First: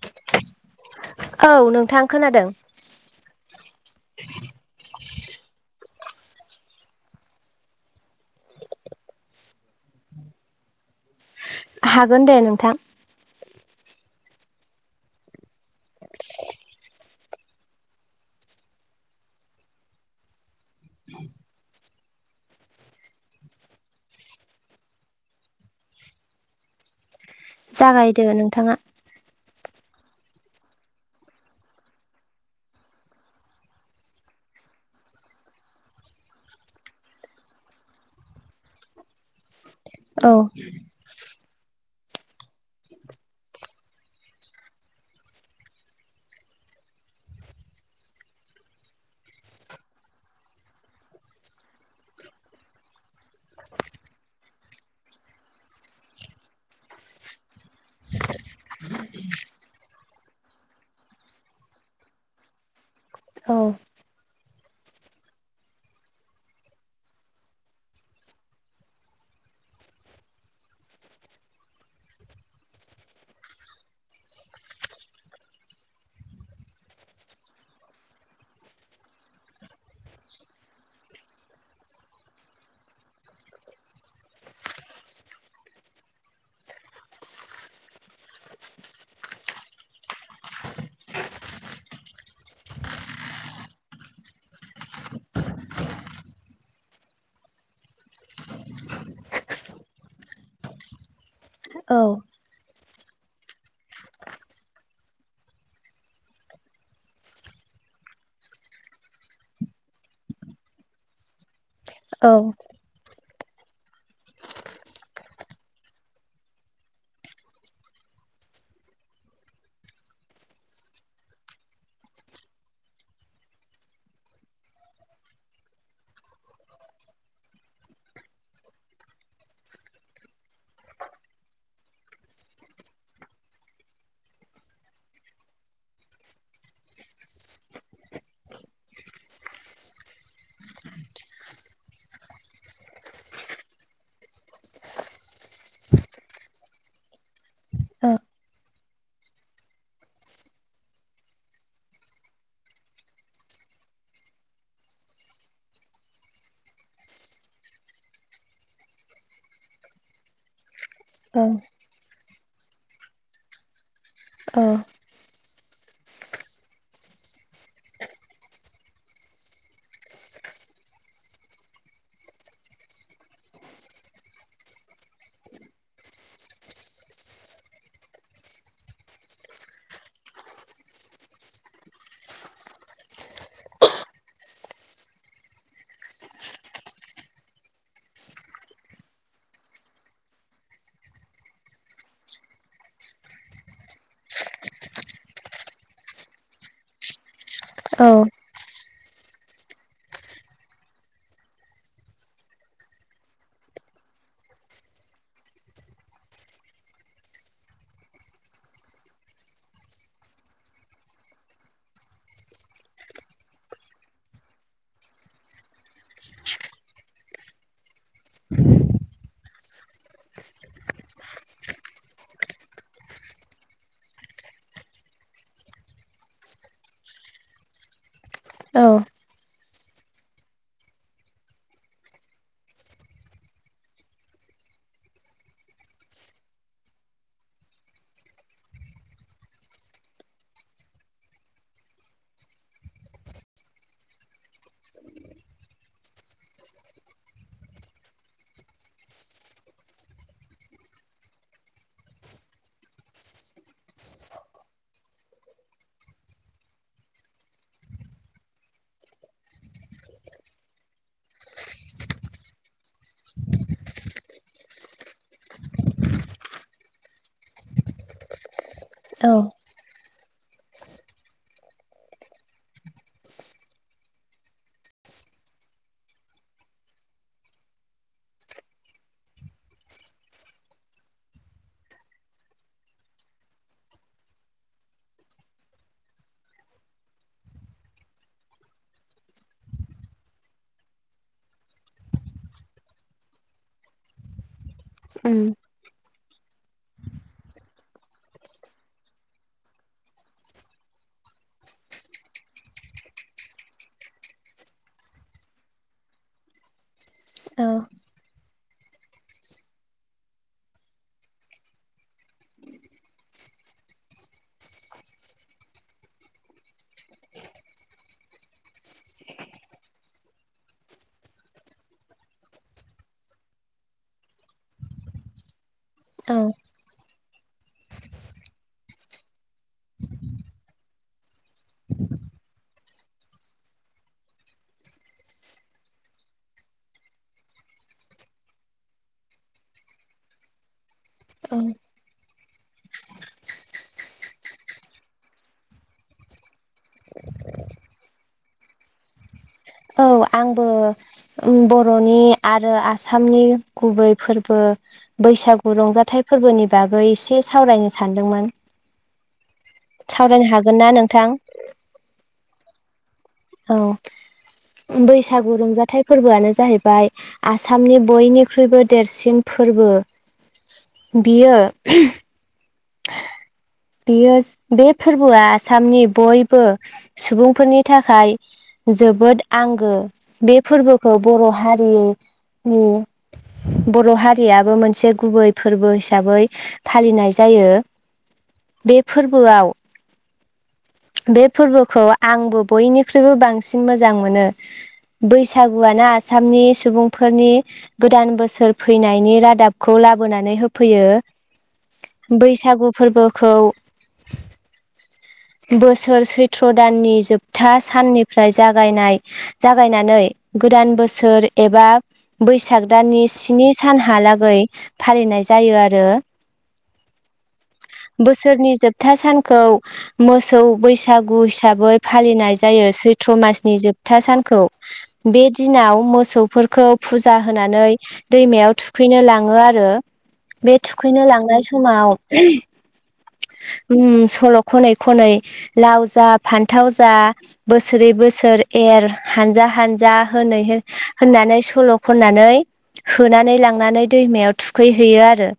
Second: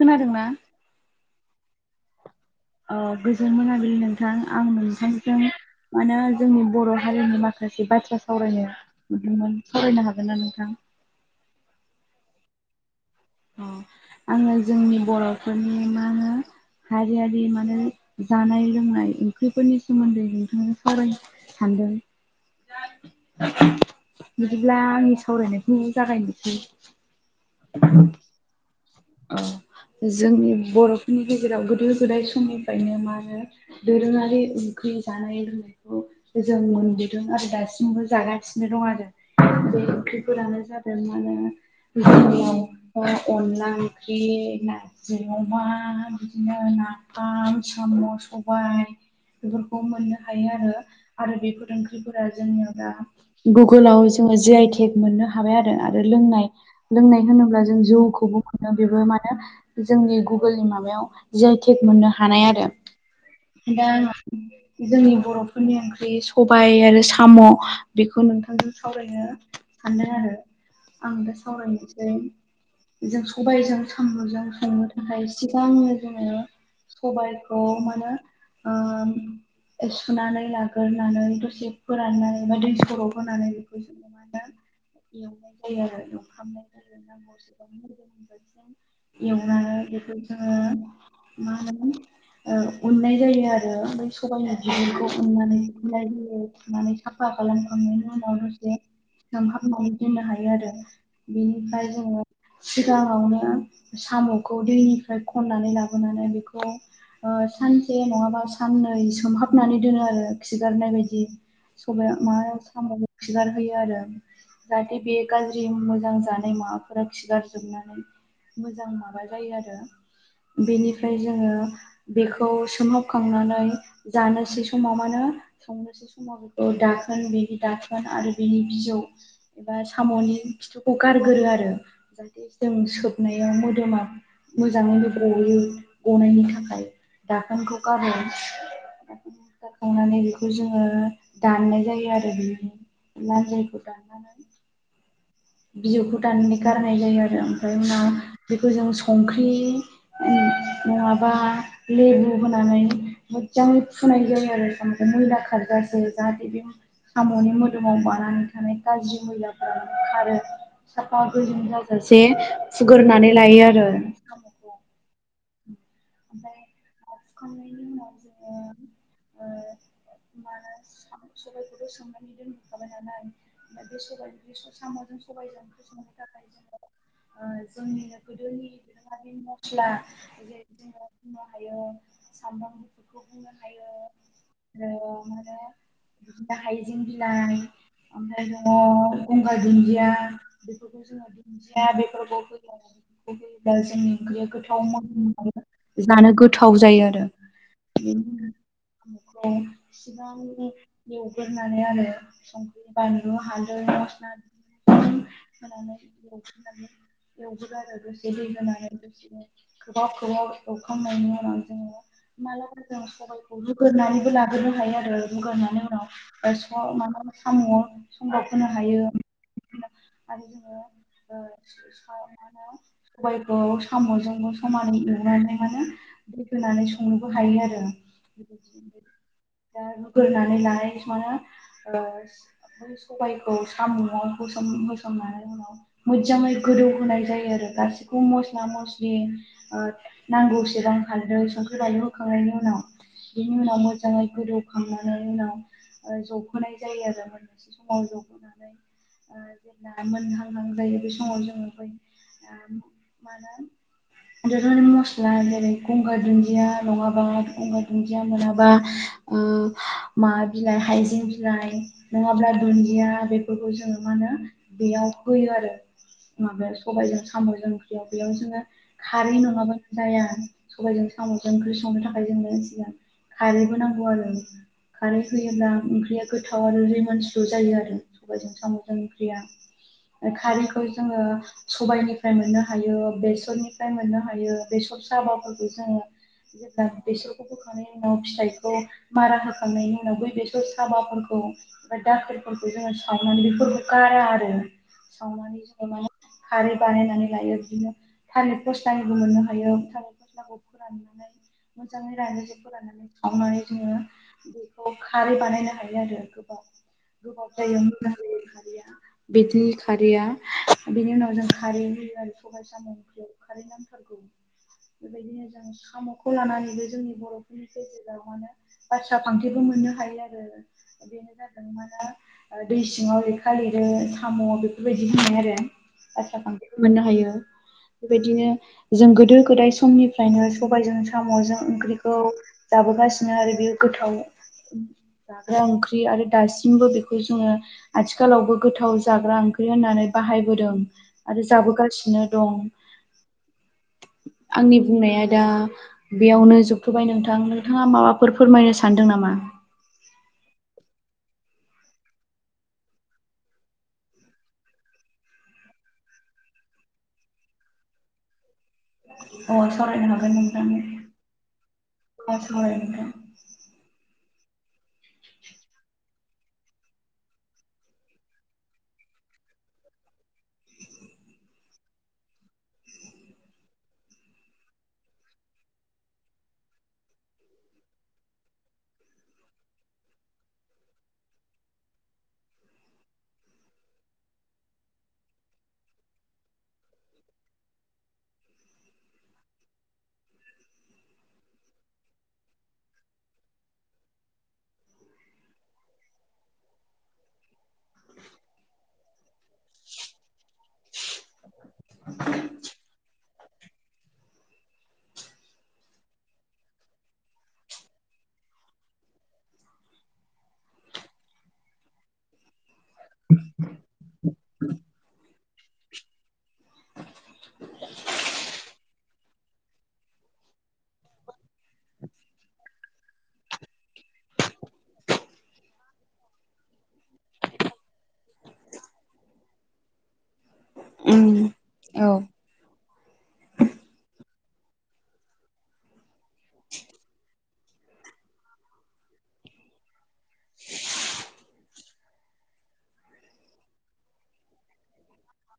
खोनादोंना औ नोंथां खोनादों मोनाबिलि नोंथां आं नोंथांजों माने जोंनि बर' हारिनि माखासे बाथ्रा साव [unintelligible] सावरायनो हागोन ना नोंथां हागोन दे नोंथां। अ आङो जोंनि बर'फोरनि मा होनो हारियारि माने जानाय लोंनाय ओंख्रिफोरनि सोमोन्दै नोंथाजों सावरायनो सानदों द [unintelligible] बिदिब्ला आंनि सावरायनायखौ जागायनोसै जागायदो नोंथाङा [inaudible] जोंनि बर'फोरनि गेजेराव गोदो- गोदाय समनिफ्रायनो मा होनो दोरोङारि ओंख्रि जानाय लोंनायखौ जों मोनबोदों आरो दासिमबो जागासिनो दं आरो औ ओंख्रिफोरानो जादों मा [unintelligible] अनला ख्रि नारजि अमा बिदिनो नाफाम साम' सबाइ बेफोरखौ मोननो हायो आरो- आरो बेफोर ओंख्रिफोरा जोंनियाव दा गुगोलाव जों जे आइटेक मोननो हाबाय आरो आरो लोंनाय लोंनाय होनोब्ला जों जौखौ बेबो माने जोंनि गुगोलनि माबायाव जिआइटेक मोननो हानाय आरो औ दा जोंनि बर'फोरनि ओंख्रि सबाय आरो साम' बेखौनो नोंथांजों सावरायनो सानदों आरो आं दा सावरायनोसै जों सबाइजों साम'जों संनो थाखाय सिगांनो जोंङो सबाइखौ मानो ओ सुनानै लागोरोनानै दसे फोराननानै बा दै सर' होनानै बेखौ [unintelligible] एवनाय जायो आरो एवखा [unintelligible] एवनानै बेखौ जोंङो मा होन उननाय जायो आरो ओमफ्राय सबाइ [unintelligible] खुनानै साफा खालाम खांनायनि उनाव दसे [unintelligible] दोननो हायो आरो बेनिफ्राय औ जोंङो सिगाङावनो साम'खौ दैनिफ्राय खननानै लाबोनानै बेखौ सानसे नङाबा साननै सोमहाबनानै दोनो आरो खिगारनाय बायदि सबाइया ओ मा साम' खिगारहोयो आरो जाहाथे बे गाज्रि-मोजां जानाय माबाफोरा खिगार जोबनानै मोजां माबा जायो आरो बेनिफ्राय जोङो बेखौ सोमहाबखांनानै जानोसै समाव मानो संनोसै समाव बेखौ दाखोन बिनि दाखोन आरो बेनि बिजौ एबा साम'नि खिथुखौ गारगोरो आरो जाहाथे जों सोबनायाव मोदोमा मोजाङै गयो गनायनि थाखाय दाखोनखौ गारो जाखांनानै बेखौ जोङो दाननाय जायो आरो बि न जै फदा बिजौखौ दाननानै गारनाय जायो आरो ओमफ्राय उनाव ओ बेखौ जों संख्रि नङाबा लेबु होनानै मोजाङै फुनाय जायो आरो साम'खौ मैला खारजासे जाहाथे बे साम'नि मोदोमाव बानानै थानाय गाज्रि मैलाफोरा खारो साफा औ गोजों जाजासे हुग्रोननानै लायो आरो। औ ओमफ्राय हुखांनायनि उनाव जोङो मानो सबायखौथ' सोमनानै दोनखांखाबाय नालाय ओमफ्राय बे सबाय बे साम'जों सबायजों संनो थाखाय जोङो, जोंनिनो गोदोनि मस्ला, बिदिनो बुंनो हायो सामब्रामफोरखौ बुंनो हायो। आरो माने बिदिनो हाइजें बिलाइ, ओमफ्राय जोङो गंगार दुन्दिया बेफोरखौ जोङो दुन्दिया बेफोरखौ होयो आरो होनब्ला जोंनि ओंख्रिया गोथाव मोदोमबाय, जानो गोथाव जायो आरो औ खौ सिगां एवगोरनानै आरो संख्रि बानलु हालदै, [unintelligible] एवग्रोना लोगोसे दै होनानै बिदिनो गोबाव गोबाव एवखांनायनि उनाव जोङो, मालाबा जों सबायखौ रुगोरनानैबो लागोरनो हायो आरो लुगोरनानै उनाव स माबा, साम'आव [unintelligible] होनो हायो आरो जोङो मा होनो सबायखौ साम'जोंबो समानै एव नानै माने दै होनानै संनोबो हायो आरो औ दा रुग्रोनानै लानायनि समावनो ओ बै सनायखौ सामु आव होसन, होसननायनै उनाव मोजाङै गोदौ होनाय जायो आरो गासैखौबो मस्ला-मस्लि ओ नांगौसेबां खारदै, संख्रि-बानलु होखांनायनि उनाव बेनि उनाव मोजाङै गोदौखांनायनि उनाव जबहोनाय जायो आरो मोनबैसे समाव जौखोनानै, जेब्ला मोनहांहां जायो बे समाव जोङो मानो [unintelligible] जेरै गंगार दुन्दिया नङाबा गंगार दुन्दिया मोनाबा ओ माबा बिलाइ हाइजें बिलाइ नङाब्ला दुन्दिया बेफोरखौ जोङो मा होनो बेयाव, होयो आरो माबा सबायजों साम'जों ओंख्रियाव बेयाव जोङो औ खारै नङामोन, जाया सबायजों साम'जों ओंख्रि संनो थाखाय जोंनो सिगां खारैबो नांगौ आरो खारै होयोब्ला ओंख्रिया गोथाव आरो रिमोनस्लु जायो आरो सबायजों साम'जों ओंख्रिया खारैखौ जोङो सबायनिफ्राय मोननो हायो, बेसरनिफ्राय मोननो हायो। बेसर साबाफोरखौ जोङो जेब्ला बेसरखौ बोखांनायनि उनाव फिथाइखौ मारा होखांनायनि उनाव बै बेसर साबाफोरखौ, दौ दाखोरफोरखौ जोङो सावनानै बेफोरखौ गारा आरो उम सावनानै ज'मानै खारै बानायनानै लायो बिदिनो थालिर फस्लानिबो मोननो हा हायो थालिर फस्लाखौ फोराननानै मोजाङै रायजोखौ लानानै सावनानै जोङो, बेखौ खारै बानायनो हायो आरो गोबां गोबाव औ जायो मोननो हायो खारैया बिदिनो खारैया बेनि उनाव जों खारैनि समायसा खारै नांथारगौ, [unintelligible] बेबायदिनो जों साम'खौ लानानैबो जोंनि बर'फोरनि गेजेराव मा होनो बाथ्रा फांसेबो मोनो आरो बेनो जादों मा दै सिङाव लेखा लिरो साम' बेफोरबाय, माननो हाया आरो बाथ्रा औ फांथेखौ मोननो हायो बेबायदिनो जों गोद गोदो गोदाय समनिफ्रायनो सबायजों साम'जों ओंख्रिखौ जाबोगासिनो आरो बेयो गोथाव उम जाग्रा ओंख्रि आरो दासिमबो बेखौ जोङो आथिखालावबो गोथाव जाग्रा ओंख्रि होननानै, बाहायबोदों आरो औ जाबोगासिनो दं। आंनि बुंनाया दा बेयावनो जोबथ'बाय नोंथां नोंथाङा माबाफोर फोरमायनो सानदों नामा? औ आंबो बर'नि आरो आसामनि गुबै फोरबो बैसागु रंजाथाइ फोरबोनि बागै एसे सावरायनो सानदोंमोन सावरायनो हागोन ना नोंथां? [unintelligible] औ बैसागु रंजाथाइ फोरबोआनो जाहैबाय आसामनि बयनिख्रुइबो देरसिन फोर्बो फोर्बो बियो बेयो बे फोर्बोआ आसामनि बयबो सुबुंफोरनि थाखाय जोबोद आंगो बे फोर्बोखौ बर हारिनि बर हारियाबो मोनसे गुबै फोर्बो हिसाबै फालिनाय जायो [unintelligible] बे फोर्बोआव बे फोर्बोखौ आंबो बयनिख्रुइबो बांसिन मोजां मोनो बैसागुआनो आसामनि सुबुंफोरनि गोदान बोसोर फैनायनि रादाबखौ लाबोनानै होफैयो बैसागु फोर्बोखौ [inaudible] बोसोर सैथ्र दाननि जोबथा साननिफ्राय जागायनाय जागायनानै गोदान बोसोर एबा बैसाग दाननि स्नि सानहालागै फालिनाय जायो आरो [inaudible] बोसोरनि जोबथा सानखौ मोसौ बैसागु हिसाबै फालिनाय जायो सै त्र मासनि जोबथा सानखौ बे दिनाव मोसौफोरखौ फुजा होनानै दैमायाव थुखैनो लाङो आरो बे उम थुखैनो लांनाय औ समाव सल खनै खनै लाव जा फान्थाव जा बोसोरै बोसोर एर हानजा हानजा होनै होननानै सल खननानै होनानै लांनानै दैमायाव थुखैहैयो आरो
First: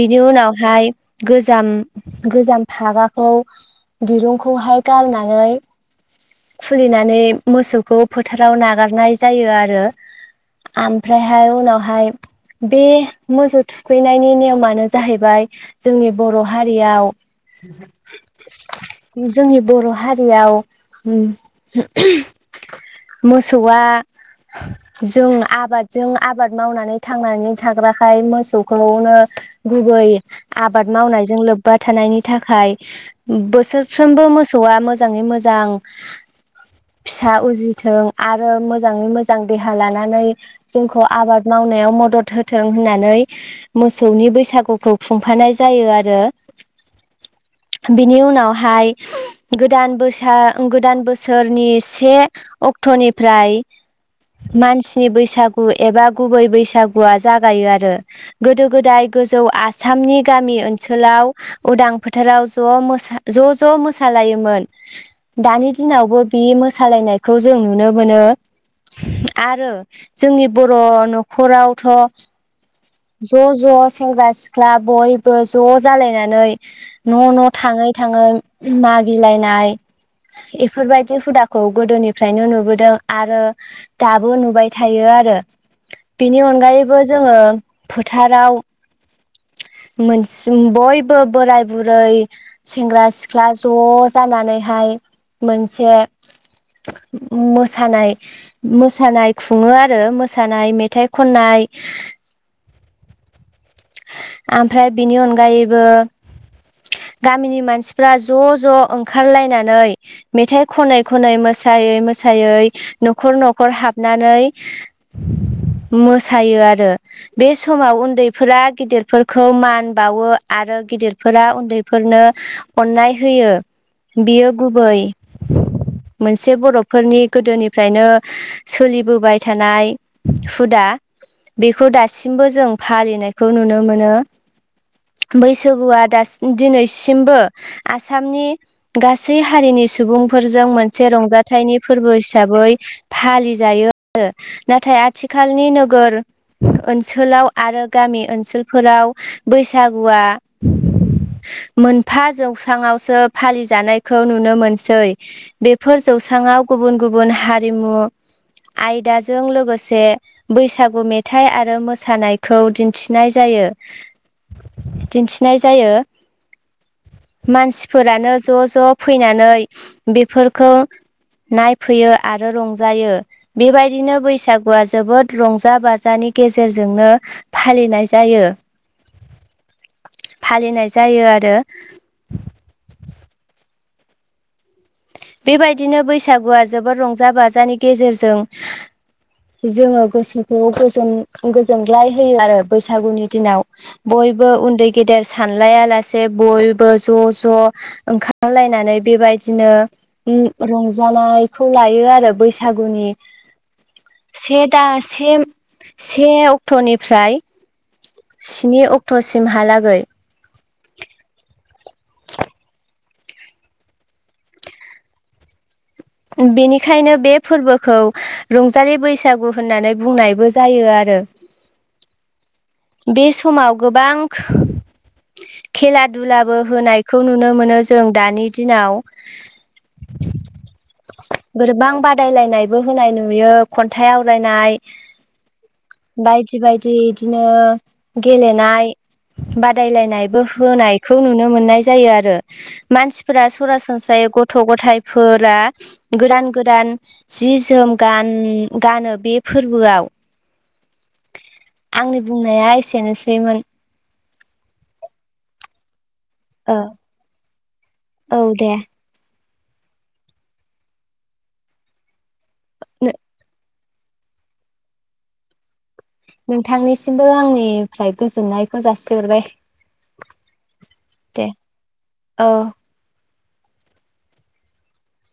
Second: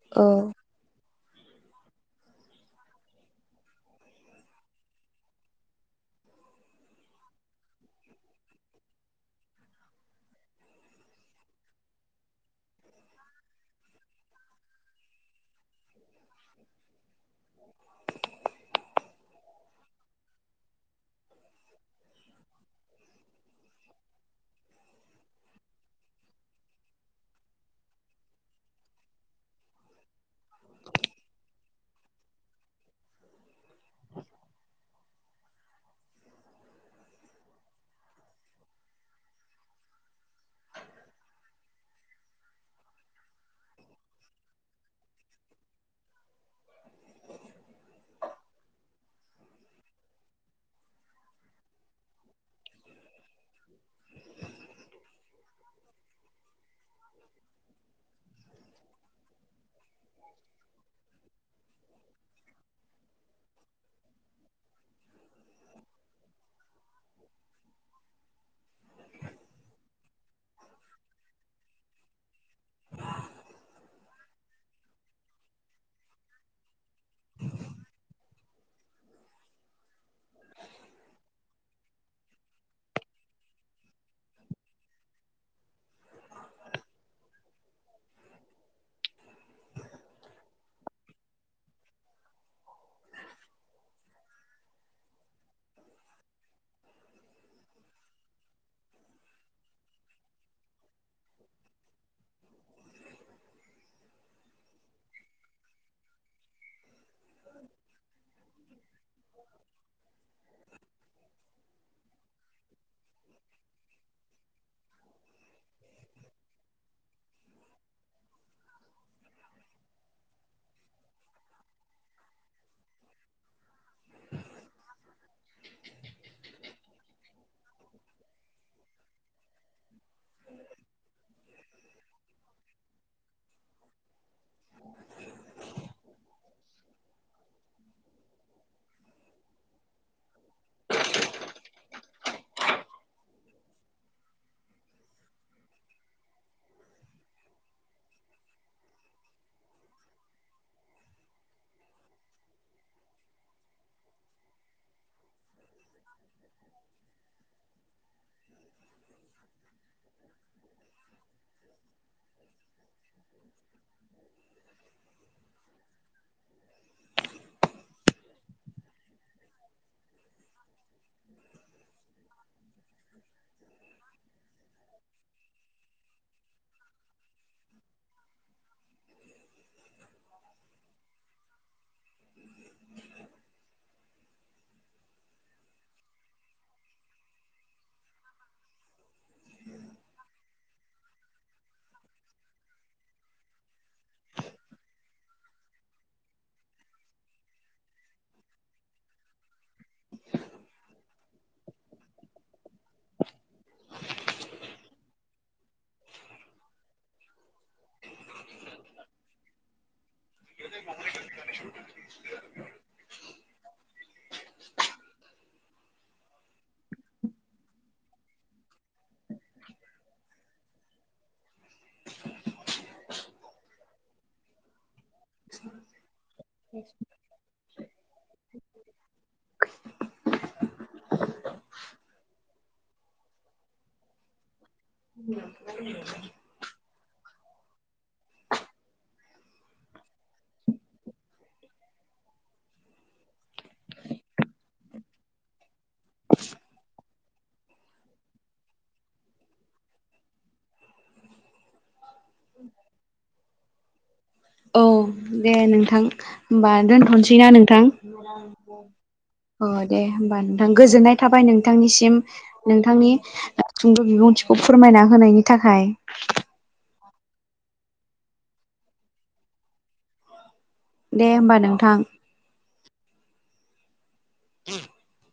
बेनि औ उनावहाय गोजाम गोजाम फागाखौ दिरुंखौहाय गारनानै खुलिनानै मोसौखौ फोथाराव नागारनाय जायो आरो आमफ्रायहाय उनावहाय बे मोसौ थुखैनायनि नेयमानो जाहैबाय जोंनि बर हारियाव जोंनि बर हारियाव मोसौआ जों आबादजों आबाद मावनानै थांनानै थाग्राखाय मोसौखौनो गुबै आबाद मावनाय जों लोब्बा थानायनि थाखाय बोसोरफ्रोमबो मोसौआ मोजाङै मोजां फिसा उजिथों आरो मोजाङै मोजां देहा लानानै जोंखौ आबाद माव नायाव मदद होथों होननानै मोसौनि बैसागुखौ खुंफानाय जायो आ जो [unintelligible] बिनि उनावहाय गोदान बोसा गोदान बोसोरनि से अक क्ट निफ्राय मानसिनि बैसागु एबा गुबै बैसाग गुआ जागायो आरो गोदो गोदाय गोजौ आसामनि गामि ओन लाव उदां फोथाराव ज मोसा ज ज मोसालायोमोन दानि दिनाव बो बि मोसालायनायखौ जों नुनो मोनो आरो जोंनि बर न खरावथ ज ज सेंग्रा सिख्ला बयबो ज जालायनानै न न थाङै थाङै मागिलायनाय इफोरबायदि हुदाखौ गोदोनिफ्रायनो नुबोदों आरो दाबो नुबाय थायो आ आरो बिनि अनगायैबो जोङो फोथाराव मोन जों बयबो बोराय बुरै सेंग्रा सिख्ला ज' जानानैहाय मोनसे मोसानाय मोसानाय खुङो आरो मोसानाय मेथाइ खननाय नाय ओमफ्राय बिनि अनगायैबो गामिनि मानसिफ्रा ज' ज' ओंखारलायनानै मेथाइ खनै खनै मोस सायै मोसायै न'खर न'खर हाबनानै मोसायो आरो। बे समाव उन्दैफोरा गिदिरफोरखौ मान बावो आरो गिदिरफोरा उन्दै फोरनो अन्नाय होयो बियो गुबै मोनसे बर'फोरनि गोदोनिफ्रायनो सोलिबोबाय थानाय हु दा बेखौ दासिमबो जों फालिनायखौ नुनो मोनो। बैसगुवा दास दिनैसिमबो आसामनि गासै हारिनि सुबुंफोरजों मोनसे रंजा जाथायाइनि फोरबो हिसाबै फालिजायो आरो नाथाय आथिखालनि नोगोर ओनसोलाव आरो गामि ओनसोलफोराव बैसागुआ [inaudible] मोनफा जौस्रांवसो फालि जानायखौ नुनो मोनसै बेफोर जौसां ङाव गुबुन गुबुन हारिमु आयदाजों लोगोसे बैसागु मेथाइ आरो मोसानायखौ दिन्थिनाय जाय यो [inaudible] दिन्थिनाय जायो। [unintelligible] मानसिफोरानो ज' ज' फैनानै बेफोरखौ नायफैयो आरो रंजायो। बेबायदिनो बैसागुआ जोबोद रंजा बाजानि नि गेजेरजोंनो फालिनाय जायो। [unintelligible] फालिनाय जायो आरो। बेबायदिनो बैसागुआ जोबोद रंजा बाजानि गेजेरजों जोङो गोसोखौ गोजोनग्लाय होयो आरो बैसागुनि दिनाव बय बयबो उन्दै गेदेर सानलायालासे बयबो ज' ज' ओंखारलायनानै बे बायदिनो रंजानायखौ लायो आरो बैसागुनि, से टा- से से अक्ट'निफ्राय स्नि अक्ट'सिमहालागै बेनिखायनो बे फोरबोखौ रंजालि बैसागु होननानै बुंनायबो जायो आरो। ओ [unintelligible] बे समाव गोबां खो- खेला दुलाबो होनायखौ नुनो मोनो जों दानि दिनाव। गोरबां बादायलायनायबो होनाय नुयो खन्थाइ आवरायनाय [inaudible] बिदिनो गेलेनाय बादायलायनायबो होनायखौ नुनो मोननाय जायो आरो। मानसिफोरा सरासनस्रायै गथ' गथायफोरा गोदान गोदान जि जोम गान-गानो। बे फोरबोआव [inaudible] आंनि बुंनाया एसेनोसैमोन। औ दे नोंथां। होमबा ओ दोनथ'नोसैना नोंथां? औ दे अ दे होमबा नोंथां गोजोननाय थाबाय नोंथांनिसिम नोंथांनि सुंग' बिबुंथिखौ फोरमायना होनायनि थाखाय नोंथांनिसिमबो आंनिफ्राय गोजोननायखौ जासिहरबाय। दे होमबा नोंथां। औ [unintelligible]